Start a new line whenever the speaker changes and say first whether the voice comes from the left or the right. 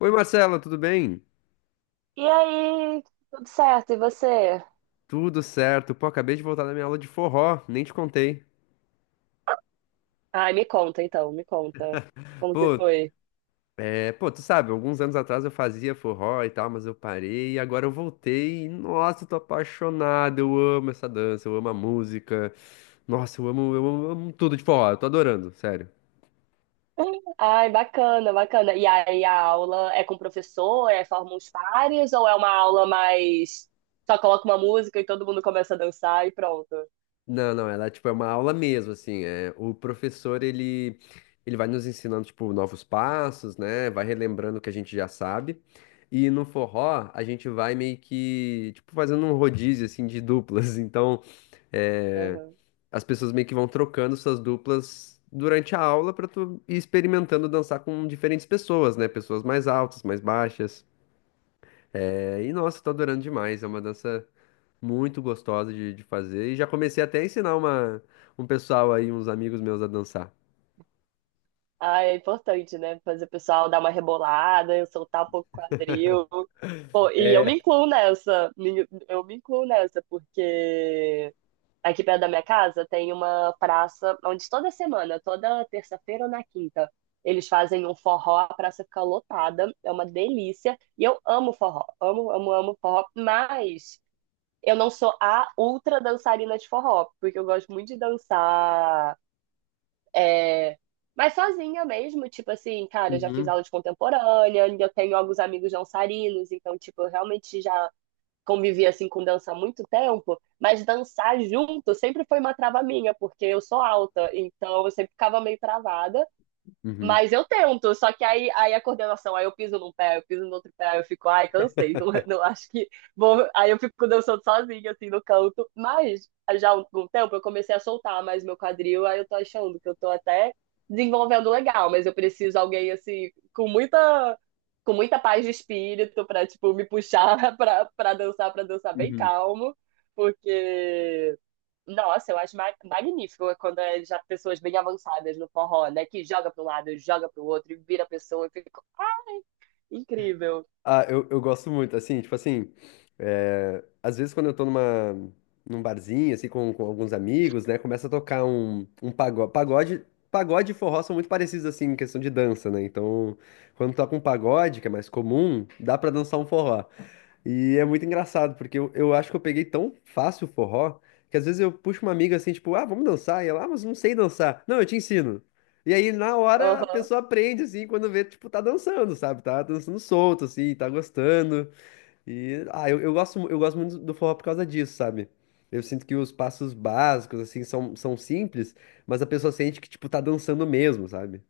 left: Oi Marcela, tudo bem?
right: E aí, tudo certo? E você?
left: Tudo certo. Pô, acabei de voltar da minha aula de forró, nem te contei.
right: Ai, me conta então, me conta. Como que
left: Pô,
right: foi?
left: tu sabe, alguns anos atrás eu fazia forró e tal, mas eu parei e agora eu voltei. Nossa, eu tô apaixonado, eu amo essa dança, eu amo a música. Nossa, eu amo, eu amo, eu amo tudo de forró, eu tô adorando, sério.
right: Ai, bacana, bacana. E aí, a aula é com o professor? É forma uns pares? Ou é uma aula mais. Só coloca uma música e todo mundo começa a dançar e pronto?
left: Não, não, ela tipo é uma aula mesmo, assim, é, o professor ele vai nos ensinando tipo novos passos, né? Vai relembrando o que a gente já sabe. E no forró, a gente vai meio que tipo fazendo um rodízio assim de duplas. Então, é,
right: Aham.
left: as pessoas meio que vão trocando suas duplas durante a aula para tu ir experimentando dançar com diferentes pessoas, né? Pessoas mais altas, mais baixas. É, e nossa, tá adorando demais. É uma dança muito gostosa de fazer. E já comecei até a ensinar um pessoal aí, uns amigos meus a dançar.
right: Ai, é importante, né? Fazer o pessoal dar uma rebolada, eu soltar um pouco o quadril. Pô, e eu me incluo nessa. Eu me incluo nessa, porque. Aqui perto da minha casa tem uma praça onde toda semana, toda terça-feira ou na quinta, eles fazem um forró, a praça fica lotada, é uma delícia. E eu amo forró, amo, amo, amo forró, mas eu não sou a ultra dançarina de forró, porque eu gosto muito de dançar, é, mas sozinha mesmo, tipo assim, cara, eu já fiz
left: Uhum,
right: aula de contemporânea, eu tenho alguns amigos dançarinos, então, tipo, eu realmente já convivi assim com dança há muito tempo, mas dançar junto sempre foi uma trava minha, porque eu sou alta, então eu sempre ficava meio travada.
left: uhum,
right: Mas eu tento, só que aí a coordenação, aí eu piso num pé, eu piso no outro pé, eu fico, ai, cansei, não, não acho que vou. Aí eu fico dançando sozinha, assim, no canto. Mas já há um tempo eu comecei a soltar mais meu quadril, aí eu tô achando que eu tô até desenvolvendo legal, mas eu preciso alguém, assim, com muita paz de espírito pra, tipo, me puxar pra dançar, pra dançar bem
left: uhum.
right: calmo, porque nossa, eu acho magnífico é quando é já pessoas bem avançadas no forró, né? Que joga para um lado, joga para o outro e vira a pessoa. Fica incrível.
left: Ah, eu gosto muito, assim, tipo assim, às vezes quando eu tô num barzinho, assim, com alguns amigos, né, começa a tocar um pagode e forró são muito parecidos, assim, em questão de dança, né, então, quando toca um pagode, que é mais comum, dá pra dançar um forró. E é muito engraçado, porque eu acho que eu peguei tão fácil o forró, que às vezes eu puxo uma amiga assim, tipo, ah, vamos dançar, e ela, ah, mas não sei dançar. Não, eu te ensino. E aí, na hora, a
right: Aham.
left: pessoa aprende, assim, quando vê, tipo, tá dançando, sabe? Tá dançando solto, assim, tá gostando. E, ah, eu gosto muito do forró por causa disso, sabe? Eu sinto que os passos básicos, assim, são simples, mas a pessoa sente que, tipo, tá dançando mesmo, sabe?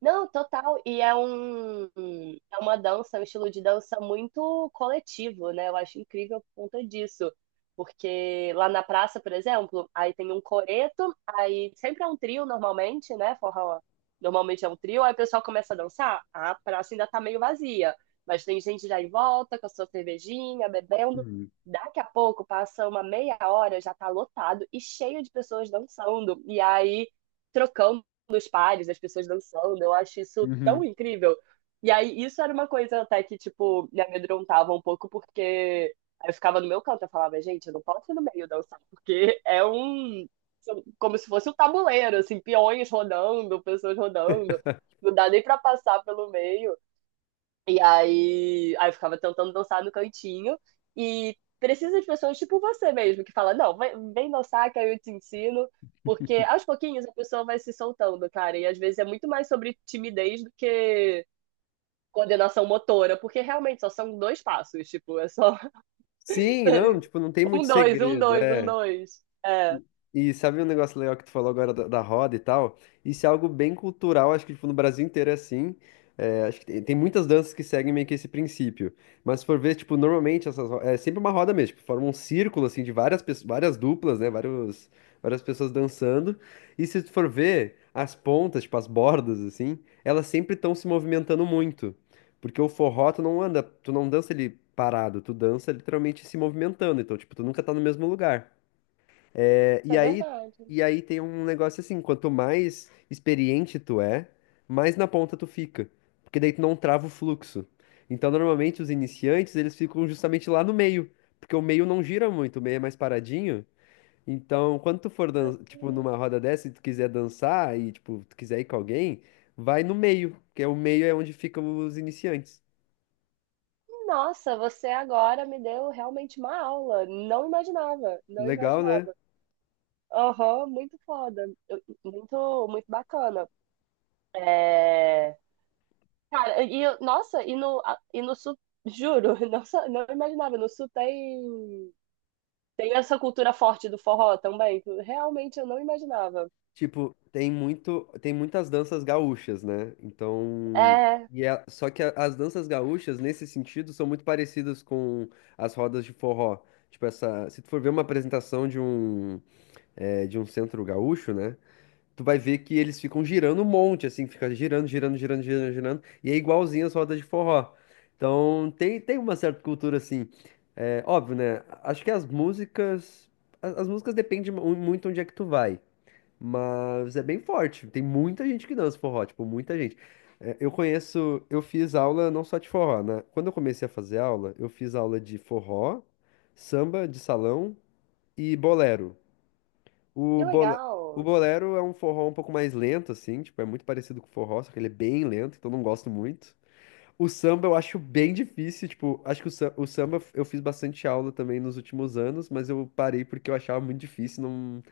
right: Não, total. É uma dança, é um estilo de dança muito coletivo, né? Eu acho incrível por conta disso. Porque lá na praça, por exemplo, aí tem um coreto, aí sempre é um trio normalmente, né? Forró normalmente é um trio, aí o pessoal começa a dançar, a praça ainda tá meio vazia, mas tem gente já em volta com a sua cervejinha, bebendo.
left: Uhum.
right: Daqui a pouco, passa uma meia hora, já tá lotado e cheio de pessoas dançando. E aí trocando dos pares, as pessoas dançando, eu acho isso tão
left: Uhum.
right: incrível. E aí, isso era uma coisa até que, tipo, me amedrontava um pouco, porque aí eu ficava no meu canto, eu falava, gente, eu não posso ir no meio dançar, porque é um. São Como se fosse um tabuleiro, assim, peões rodando, pessoas rodando, não dá nem pra passar pelo meio. E aí eu ficava tentando dançar no cantinho e precisa de pessoas tipo você mesmo, que fala, não, vem, vem dançar que aí eu te ensino, porque aos pouquinhos a pessoa vai se soltando, cara, e às vezes é muito mais sobre timidez do que coordenação motora, porque realmente só são dois passos, tipo, é só
left: Sim, não, tipo, não tem
right: um,
left: muito
right: dois, um,
left: segredo,
right: dois, um,
left: é.
right: dois. É,
left: E sabe um negócio legal que tu falou agora da roda e tal? Isso é algo bem cultural, acho que tipo, no Brasil inteiro é assim. É, acho que tem muitas danças que seguem meio que esse princípio. Mas se for ver, tipo, normalmente é sempre uma roda mesmo, tipo, forma um círculo assim de várias pessoas, várias duplas, né? Vários, várias pessoas dançando. E se tu for ver, as pontas, tipo, as bordas, assim, elas sempre estão se movimentando muito. Porque o forró, tu não anda, tu não dança ele parado, tu dança literalmente se movimentando. Então, tipo, tu nunca tá no mesmo lugar. E
right: é
left: aí,
right: verdade.
left: e aí tem um negócio assim, quanto mais experiente tu é, mais na ponta tu fica, porque daí tu não trava o fluxo. Então, normalmente os iniciantes, eles ficam justamente lá no meio, porque o meio não gira muito, o meio é mais paradinho. Então, quando tu for, tipo, numa roda dessa e tu quiser dançar e, tipo, tu quiser ir com alguém, vai no meio, que é o meio é onde ficam os iniciantes.
right: Nossa, você agora me deu realmente uma aula. Não imaginava, não
left: Legal, né?
right: imaginava. Aham, muito foda. Muito, muito bacana. É... Cara, nossa, e no sul, juro, nossa, não imaginava, no sul tem, tem essa cultura forte do forró também, que realmente eu não imaginava.
left: Tipo, tem muitas danças gaúchas, né? Então,
right: É,
left: e é só que as danças gaúchas nesse sentido são muito parecidas com as rodas de forró. Tipo essa, se tu for ver uma apresentação de um de um centro gaúcho, né? Tu vai ver que eles ficam girando um monte, assim, fica girando, girando, girando, girando, girando, e é igualzinho as rodas de forró. Então, tem uma certa cultura assim. É, óbvio, né? Acho que as, as músicas dependem muito onde é que tu vai. Mas é bem forte. Tem muita gente que dança forró, tipo, muita gente. É, eu conheço, eu fiz aula não só de forró, né? Quando eu comecei a fazer aula, eu fiz aula de forró, samba de salão e bolero. O,
right: que
left: bola- o
right: legal.
left: bolero é um forró um pouco mais lento, assim, tipo, é muito parecido com o forró, só que ele é bem lento, então eu não gosto muito. O samba eu acho bem difícil, tipo, acho que o o samba eu fiz bastante aula também nos últimos anos, mas eu parei porque eu achava muito difícil, não,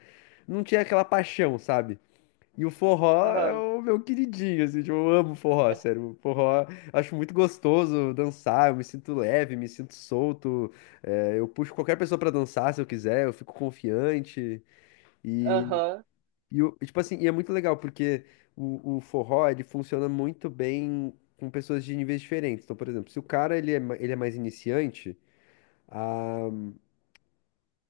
left: não tinha aquela paixão, sabe? E o forró é
right: Aham,
left: o meu queridinho, assim, tipo, eu amo forró, sério. O forró, acho muito gostoso dançar, eu me sinto leve, me sinto solto. É, eu puxo qualquer pessoa pra dançar se eu quiser, eu fico confiante. E,
right: aham,
left: tipo assim, e é muito legal, porque o forró, ele funciona muito bem com pessoas de níveis diferentes. Então, por exemplo, se o cara, ele é mais iniciante,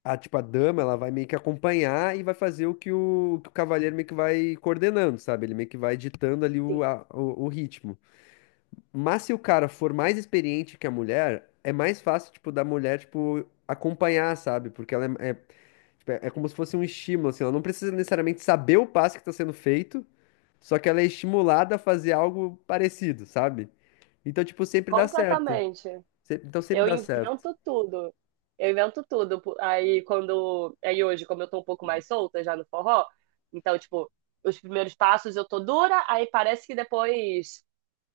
left: tipo, a dama, ela vai meio que acompanhar e vai fazer que o cavaleiro meio que vai coordenando, sabe? Ele meio que vai ditando ali
right: sim,
left: o ritmo. Mas se o cara for mais experiente que a mulher, é mais fácil, tipo, da mulher, tipo, acompanhar, sabe? Porque tipo, é como se fosse um estímulo, assim, ela não precisa necessariamente saber o passo que está sendo feito, só que ela é estimulada a fazer algo parecido, sabe? Então, tipo, sempre dá certo.
right: completamente.
left: Então sempre
right: Eu
left: dá certo.
right: invento tudo. Eu invento tudo. Aí quando. Aí hoje, como eu tô um pouco mais solta já no forró, então, tipo, os primeiros passos eu tô dura, aí parece que depois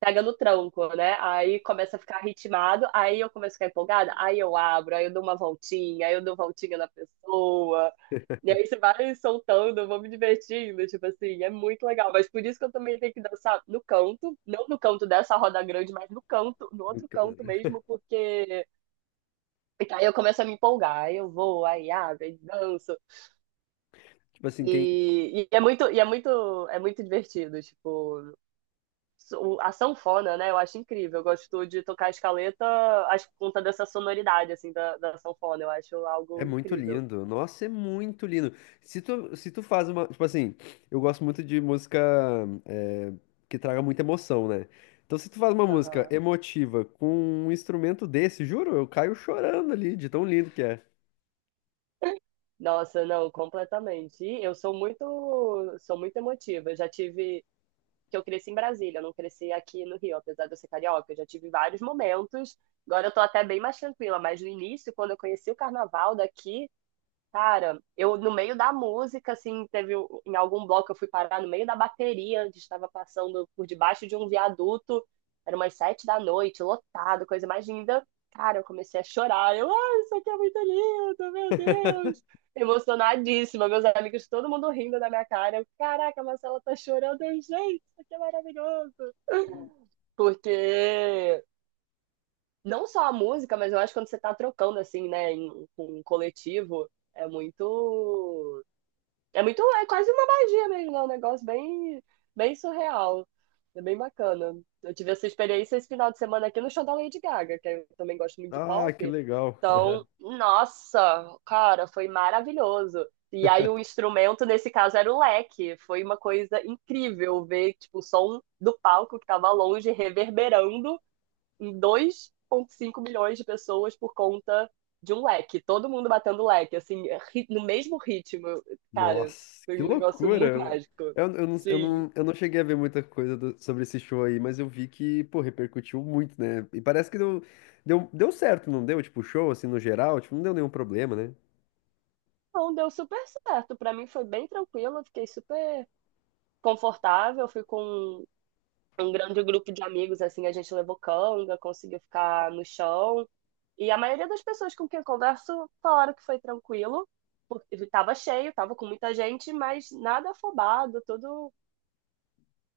right: pega no tronco, né? Aí começa a ficar ritmado, aí eu começo a ficar empolgada, aí eu abro, aí eu dou uma voltinha, aí eu dou voltinha na pessoa. E aí você vai soltando, eu vou me divertindo, tipo assim, é muito legal. Mas por isso que eu também tenho que dançar no canto, não no canto dessa roda grande, mas no canto, no outro canto mesmo, porque aí eu começo a me empolgar, aí eu vou, aí abro, aí danço.
left: Tipo assim, quem,
right: E é muito divertido, tipo, a sanfona, né? Eu acho incrível. Eu gosto de tocar a escaleta, acho que por conta dessa sonoridade, assim, da sanfona. Eu acho
left: é
right: algo
left: muito
right: incrível.
left: lindo. Nossa, é muito lindo. Se tu faz uma. Tipo assim, eu gosto muito de música eh, que traga muita emoção, né? Então, se tu faz uma música
right: Aham.
left: emotiva com um instrumento desse, juro, eu caio chorando ali, de tão lindo que é.
right: Nossa, não, completamente. E sou muito emotiva. Eu já tive, que eu cresci em Brasília, eu não cresci aqui no Rio, apesar de eu ser carioca. Eu já tive vários momentos. Agora eu tô até bem mais tranquila, mas no início, quando eu conheci o carnaval daqui, cara, eu no meio da música, assim, em algum bloco eu fui parar no meio da bateria, onde estava passando por debaixo de um viaduto, era umas sete da noite, lotado, coisa mais linda. Cara, eu comecei a chorar. Eu, ai, isso aqui é muito lindo, meu Deus! Emocionadíssima, meus amigos, todo mundo rindo da minha cara. Eu, caraca, a Marcela tá chorando, eu, gente, isso aqui é maravilhoso. Porque não só a música, mas eu acho que quando você tá trocando, assim, né, em, com um coletivo, é muito. É muito, é quase uma magia mesmo, é um negócio bem, bem surreal. É bem bacana. Eu tive essa experiência esse final de semana aqui no show da Lady Gaga, que eu também gosto muito de
left: Ah,
right: pop.
left: que legal.
right: Então, nossa, cara, foi maravilhoso. E aí o instrumento, nesse caso, era o leque. Foi uma coisa incrível ver, tipo, o som do palco que tava longe reverberando 2,5 milhões de pessoas por conta de um leque. Todo mundo batendo leque, assim, no mesmo ritmo. Cara,
left: Nossa,
right: foi
left: que
right: um negócio muito
left: loucura.
right: mágico. Sim.
left: Eu não cheguei a ver muita coisa sobre esse show aí, mas eu vi que, pô, repercutiu muito, né? E parece que deu certo, não deu? Tipo, o show, assim, no geral, tipo, não deu nenhum problema, né?
right: Então, deu super certo. Pra mim foi bem tranquilo, eu fiquei super confortável. Fui com um grande grupo de amigos, assim, a gente levou canga, conseguiu ficar no chão. E a maioria das pessoas com quem eu converso falaram que foi tranquilo, porque estava cheio, estava com muita gente, mas nada afobado, tudo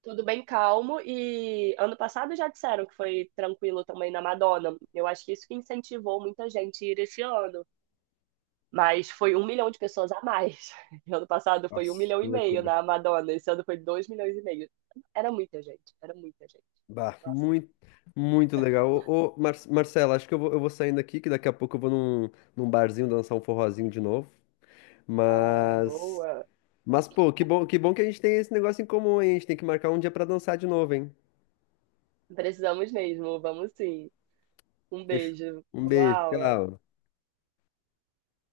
right: bem calmo. E ano passado já disseram que foi tranquilo também na Madonna. Eu acho que isso que incentivou muita gente a ir esse ano. Mas foi um milhão de pessoas a mais. Ano passado foi um
left: Nossa,
right: milhão
left: que
right: e meio
left: loucura.
right: na Madonna. Esse ano foi dois milhões e meio. Era muita gente, era muita gente.
left: Bah,
right: Nossa,
left: muito, muito legal. Ô, ô, Mar Marcela, acho que eu vou saindo aqui, que daqui a pouco eu vou num barzinho dançar um forrozinho de novo.
right: tá
left: Mas,
right: boa.
left: mas pô, que bom, que bom que a gente tem esse negócio em comum, hein? A gente tem que marcar um dia pra dançar de novo, hein?
right: Precisamos mesmo, vamos sim. Um
left: Beijo.
right: beijo.
left: Um
right: Boa
left: beijo,
right: aula.
left: tchau.